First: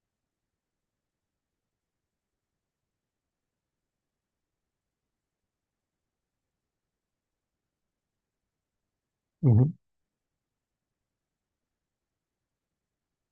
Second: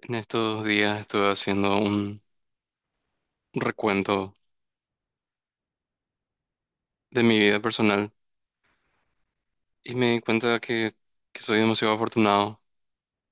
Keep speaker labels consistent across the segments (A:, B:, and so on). A: En estos días estuve haciendo un recuento de mi vida personal
B: Ujú.
A: y me di cuenta que soy demasiado afortunado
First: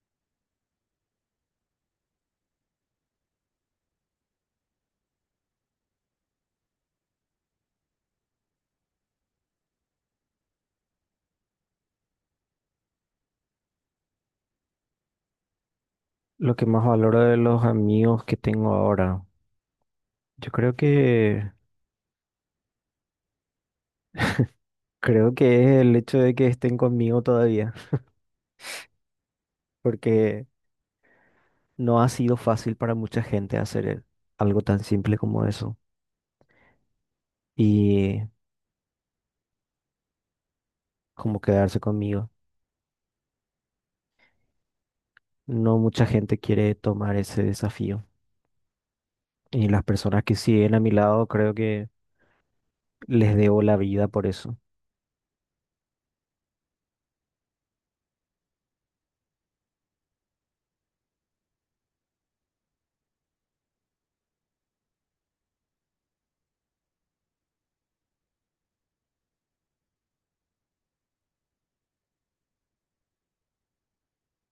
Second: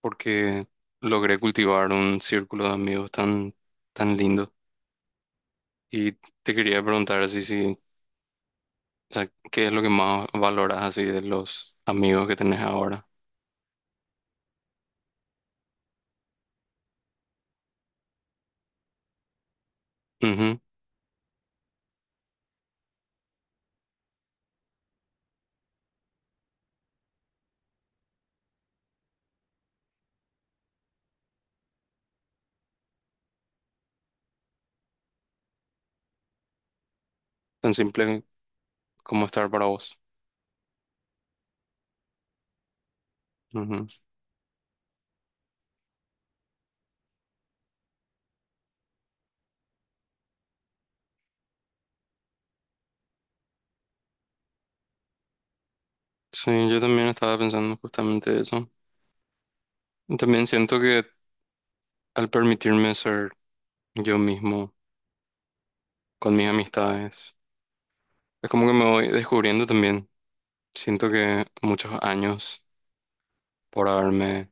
A: porque logré cultivar un círculo de amigos tan lindo. Y te quería preguntar así si, o sea, ¿qué es lo que más valoras así de los amigos que tenés ahora?
B: Lo que más valoro de los amigos que tengo ahora, yo
A: Ujú.
B: creo que es el hecho de que estén conmigo todavía, porque no ha sido fácil para mucha gente algo tan simple como eso
A: Tan
B: y
A: simple como estar para vos.
B: como quedarse conmigo.
A: Ujú.
B: No mucha gente quiere tomar ese desafío y las personas que siguen a mi lado creo que les debo la vida por eso.
A: Sí, yo también estaba pensando justamente eso. Y también siento que al permitirme ser yo mismo con mis amistades, es como que me voy descubriendo también. Siento que muchos años por haberme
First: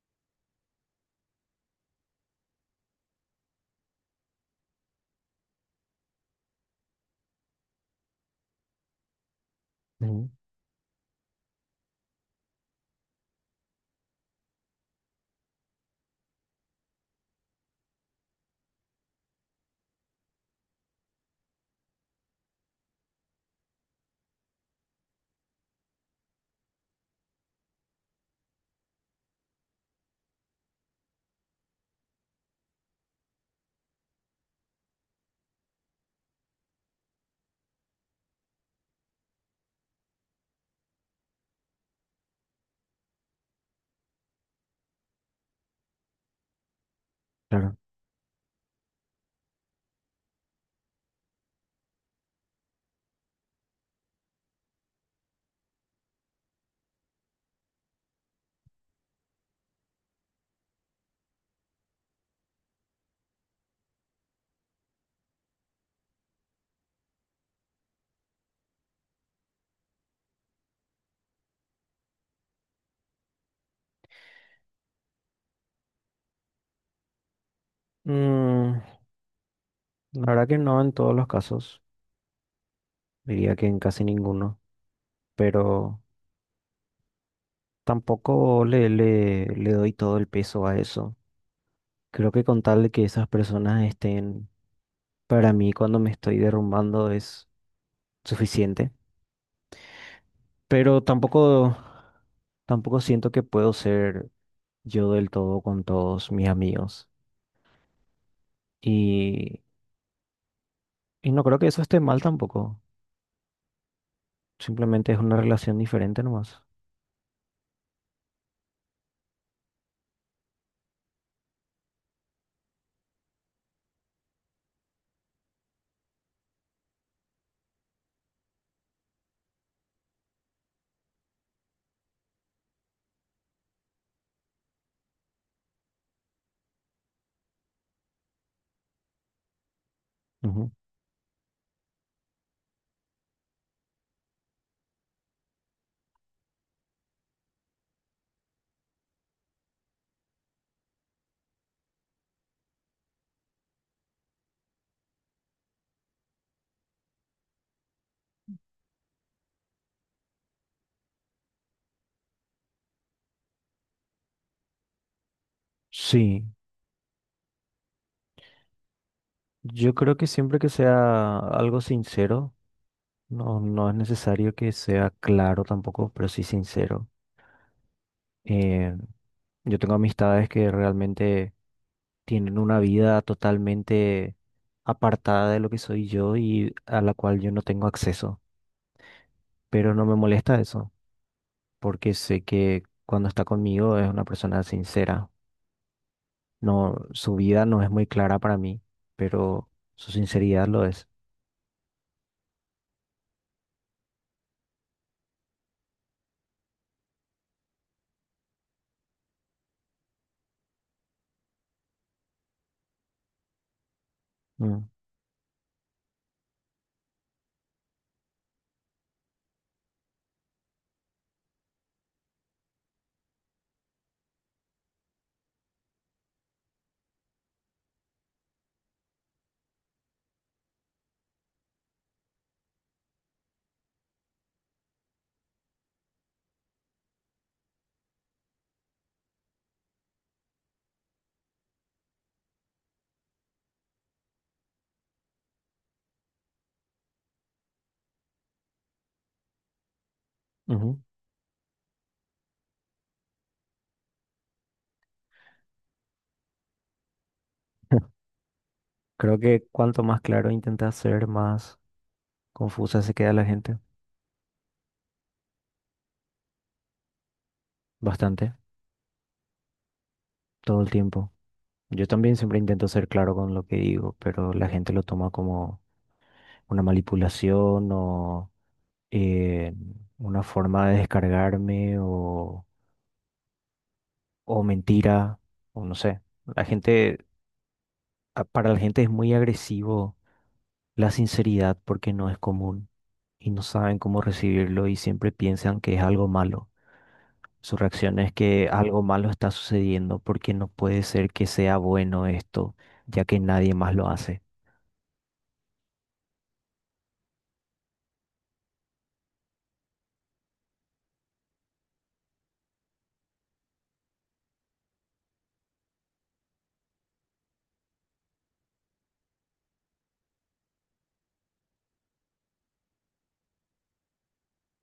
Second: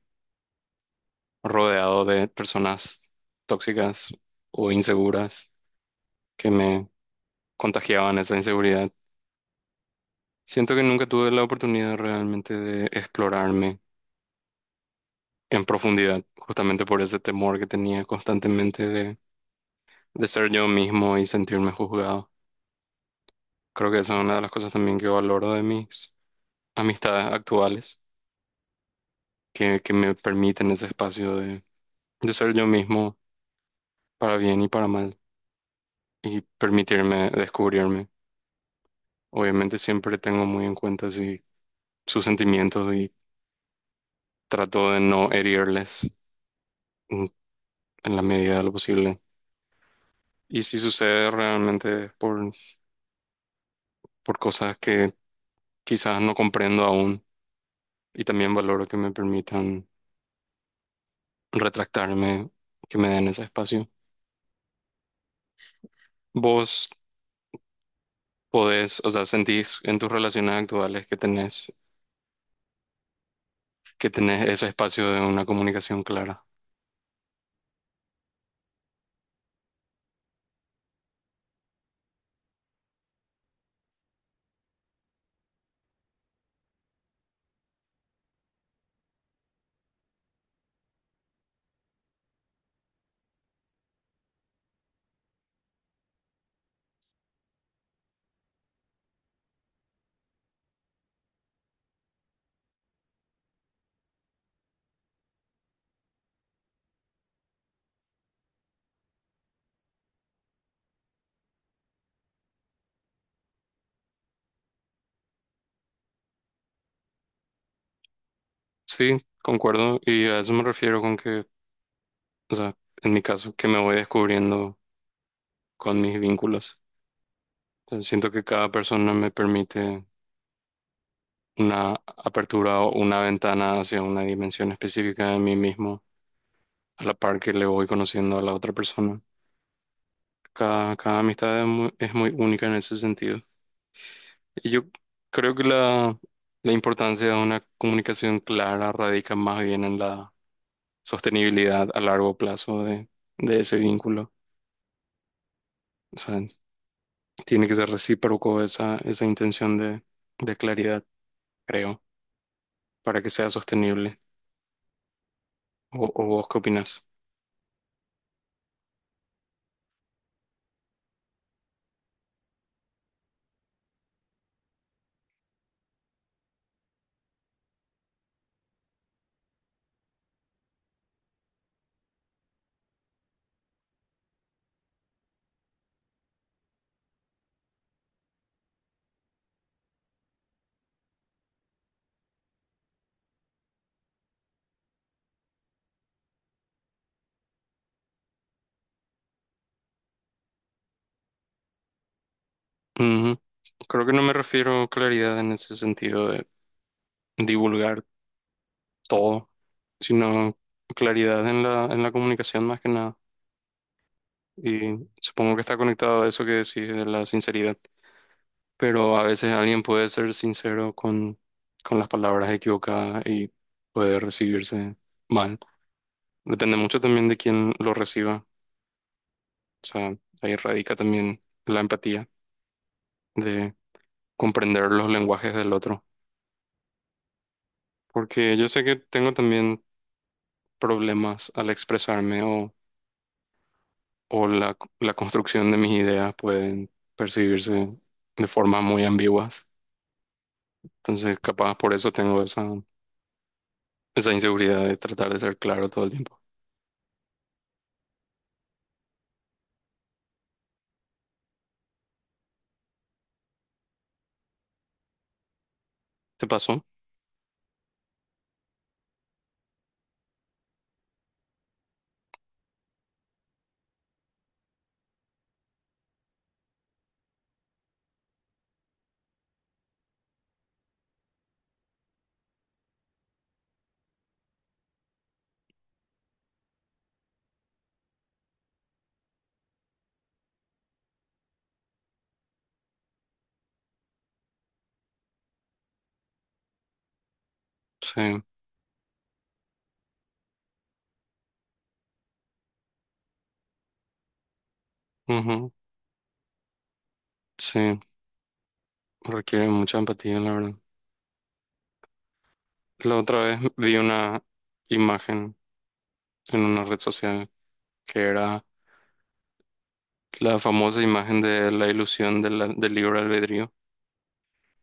A: rodeado de personas tóxicas o inseguras que me contagiaban esa inseguridad.
B: Ujú.
A: Siento que nunca tuve la oportunidad realmente de explorarme en profundidad, justamente por ese temor que tenía constantemente de ser yo mismo y sentirme juzgado. Creo que esa es una de las cosas también que valoro de mis amistades actuales, que me permiten ese espacio de ser yo mismo para bien y para mal, y permitirme descubrirme. Obviamente siempre tengo muy en cuenta sí, sus sentimientos y trato de no herirles en,
B: Claro.
A: en la medida de lo posible. Y si sucede realmente por cosas que quizás no comprendo aún, y también valoro que me permitan retractarme, que me den ese espacio. Vos podés, o sea, sentís en tus relaciones actuales que tenés ese espacio de una comunicación clara.
B: Mm, la verdad que no en todos los casos, diría que en casi ninguno, pero tampoco le doy todo el peso a eso. Creo que con tal de que esas personas estén para mí cuando me estoy derrumbando es suficiente. Pero tampoco siento que puedo ser yo del todo con todos mis amigos. Y, y no creo que eso esté mal tampoco. Simplemente es una relación diferente nomás.
A: Sí, concuerdo. Y a eso me refiero con que, o sea, en mi caso, que me voy descubriendo con mis vínculos. O siento que cada persona me permite una apertura o una ventana hacia una dimensión específica de mí mismo, a la par que le voy conociendo a la otra persona.
B: Ujú.
A: Cada amistad es muy única en ese sentido. Y yo creo que la importancia de una comunicación clara radica más bien en la sostenibilidad a largo plazo de ese vínculo. O sea, tiene que ser recíproco esa intención de claridad, creo, para que sea sostenible. O vos
B: Sí,
A: qué opinás?
B: yo creo que siempre que sea algo sincero, no es necesario que sea claro tampoco, pero sí sincero. Eh, yo tengo amistades que realmente tienen una vida totalmente apartada de lo que soy yo y a la cual yo no tengo acceso, pero no me molesta eso, porque sé que cuando está conmigo es una persona sincera. No, su vida no es muy clara para mí, pero su sinceridad lo es.
A: Ujú. Creo que no me refiero a claridad en ese sentido de divulgar todo, sino claridad en la comunicación más que nada.
B: Mm,
A: Y supongo que está conectado a eso que decís de la sinceridad. Pero a veces alguien puede ser sincero con las palabras equivocadas y puede recibirse mal. Depende mucho también de quién lo reciba. O sea, ahí radica también la empatía de comprender los lenguajes del otro. Porque yo sé que tengo también problemas al expresarme o la construcción de mis ideas pueden percibirse de formas muy ambiguas.
B: ujú.
A: Entonces, capaz por eso tengo esa inseguridad de tratar de ser claro todo el tiempo.
B: Creo que cuanto más claro intenta ser, más confusa se queda la gente.
A: ¿Te pasó?
B: Bastante, todo el tiempo. Yo también siempre intento ser claro con lo que digo, pero la gente lo toma como una manipulación o eh, una forma de o mentira, o no sé. La gente, para la gente es muy agresivo la sinceridad porque no es común y no saben cómo recibirlo y siempre piensan que es algo malo. Su reacción es
A: Sí.
B: que algo malo está sucediendo porque no puede ser que sea bueno esto, ya que nadie más lo hace.
A: Ujú. Sí, requiere mucha empatía, la verdad. La otra vez vi una imagen en una red social que era la famosa imagen de la ilusión de la- del libre albedrío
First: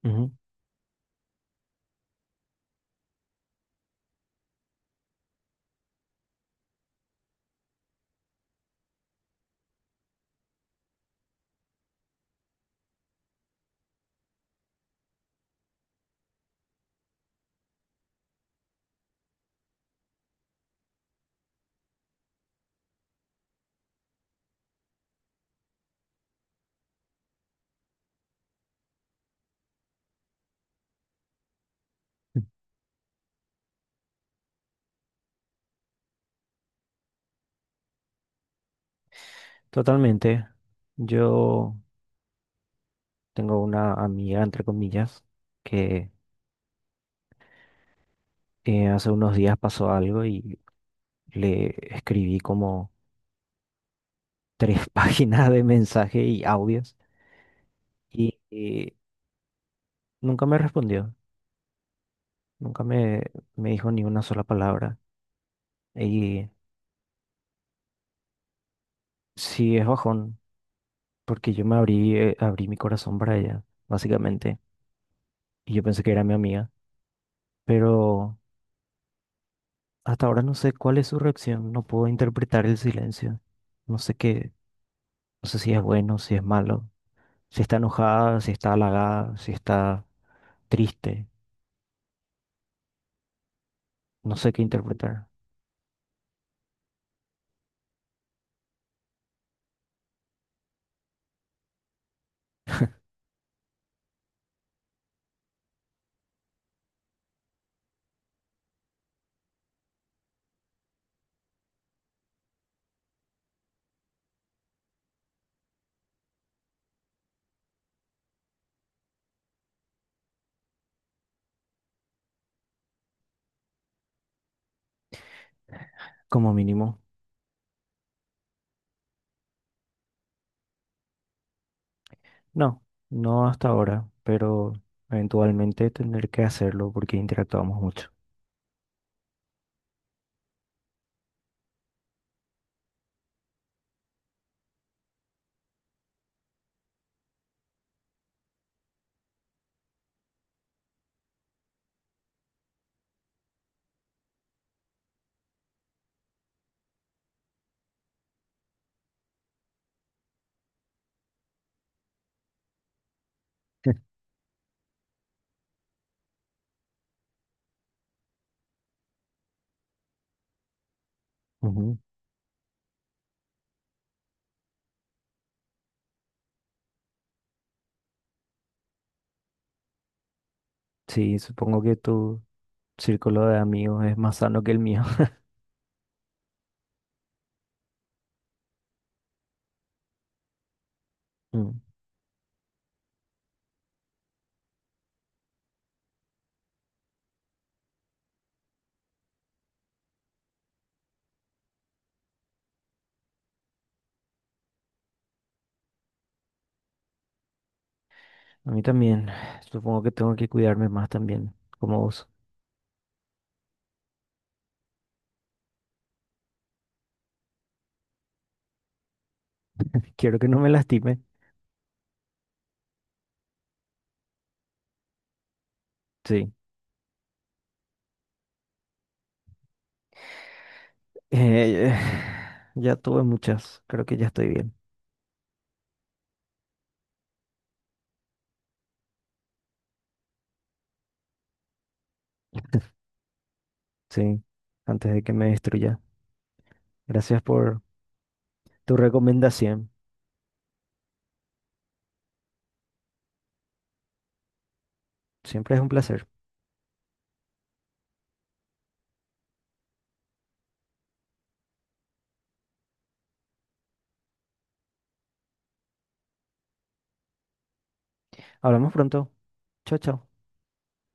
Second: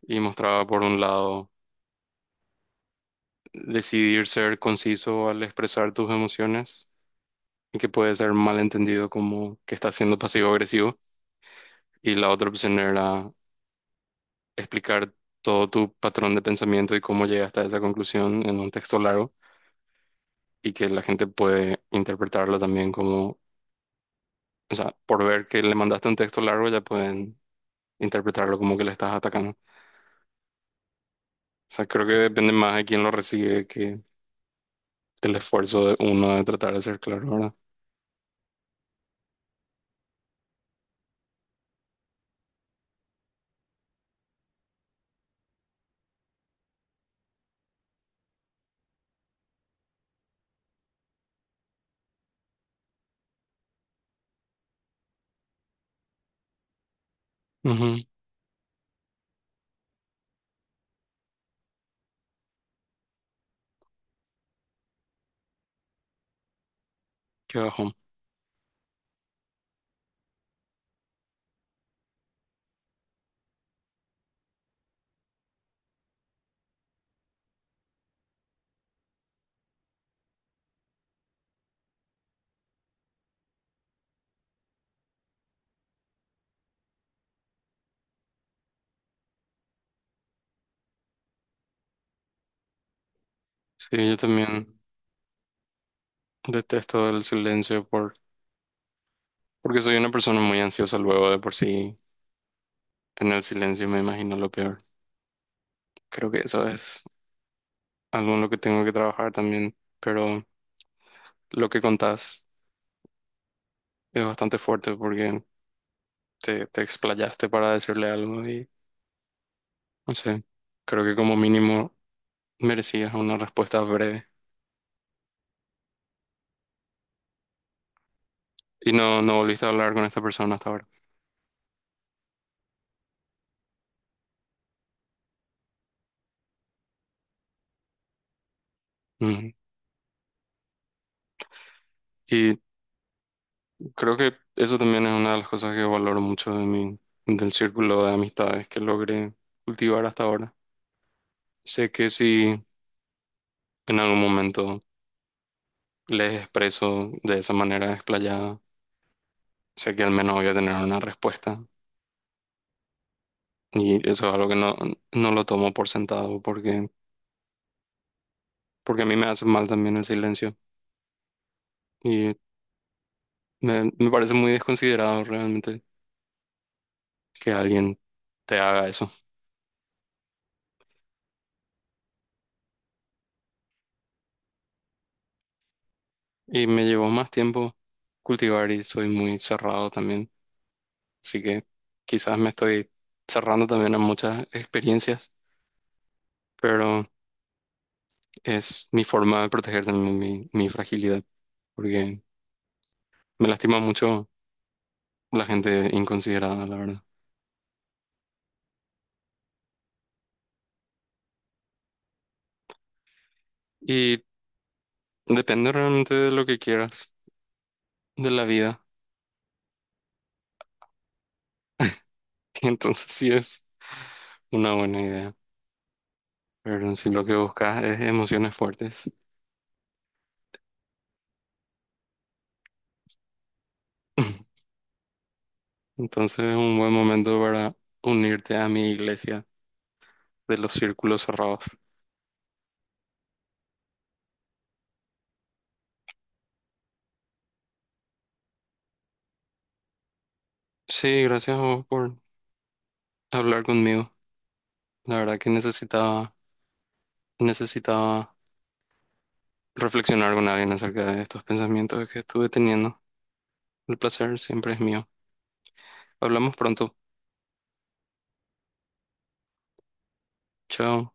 A: y
B: Ujú.
A: mostraba por un lado decidir ser conciso al expresar tus emociones y que puede ser malentendido como que estás siendo pasivo-agresivo, y la otra opción era explicar todo tu patrón de pensamiento y cómo llegaste a esa conclusión en un texto largo, y que la gente puede interpretarlo también como, o sea, por ver que le mandaste un texto largo ya pueden interpretarlo como que le estás atacando. O sea, creo que depende más de quién lo recibe que el esfuerzo de uno de tratar de ser claro, ¿verdad?
B: Totalmente. Yo tengo una amiga, entre comillas, que hace unos días pasó algo y le escribí como tres páginas de mensaje y audios
A: Ujú,
B: y nunca me respondió, nunca me, me dijo ni una sola palabra. Y
A: qué bajón.
B: sí es bajón, porque yo me abrí, abrí mi corazón para ella, básicamente, y yo pensé que era mi amiga, pero hasta ahora no sé cuál es su reacción, no puedo interpretar el silencio, no sé qué. No sé si es bueno, si es malo, si está enojada, si está halagada, si está triste.
A: Sí, yo
B: No sé qué
A: también
B: interpretar.
A: detesto el silencio porque soy una persona muy ansiosa luego de por sí. En el silencio me imagino lo peor. Creo que eso es algo en lo que tengo que trabajar también. Pero lo que contás es bastante fuerte porque te explayaste para decirle algo y no sé. Creo que como mínimo merecías una respuesta breve.
B: Como mínimo,
A: Y no, no volviste a hablar con esta persona hasta ahora.
B: no, no hasta ahora, pero eventualmente tendré que hacerlo porque interactuamos mucho.
A: Ujú. Y creo que eso también es una de las cosas que valoro mucho de del círculo de amistades que logré cultivar hasta ahora. Sé que si en algún momento les expreso de esa manera desplayada, sé que al menos voy a tener una respuesta. Y eso es algo que no, no lo tomo por sentado porque a mí me hace mal también el silencio.
B: Ujú.
A: Y me parece muy desconsiderado realmente que alguien te haga eso.
B: Sí, supongo que tu círculo de amigos es más sano que el mío.
A: Y me llevó más tiempo cultivar y soy muy cerrado también. Así que
B: Mm.
A: quizás me estoy cerrando también a muchas experiencias, pero es mi forma de proteger también mi fragilidad, porque me lastima mucho la gente inconsiderada, la verdad.
B: A mí también. Supongo que tengo que cuidarme más también, como vos.
A: Y depende realmente de lo que quieras, de la vida.
B: Quiero que no me lastime.
A: Entonces sí es una buena idea,
B: Sí.
A: pero si lo que buscas es emociones fuertes,
B: Eh, ya tuve muchas. Creo que ya estoy bien.
A: entonces es un buen momento para unirte a mi iglesia de los círculos cerrados.
B: Sí, antes de que me destruya. Gracias por tu recomendación.
A: Sí, gracias a vos por hablar conmigo. La verdad que
B: Siempre es un placer.
A: necesitaba reflexionar con alguien acerca de estos pensamientos que estuve teniendo. El placer siempre es mío. Hablamos pronto.
B: Hablamos pronto. Chao, chao.
A: Chao.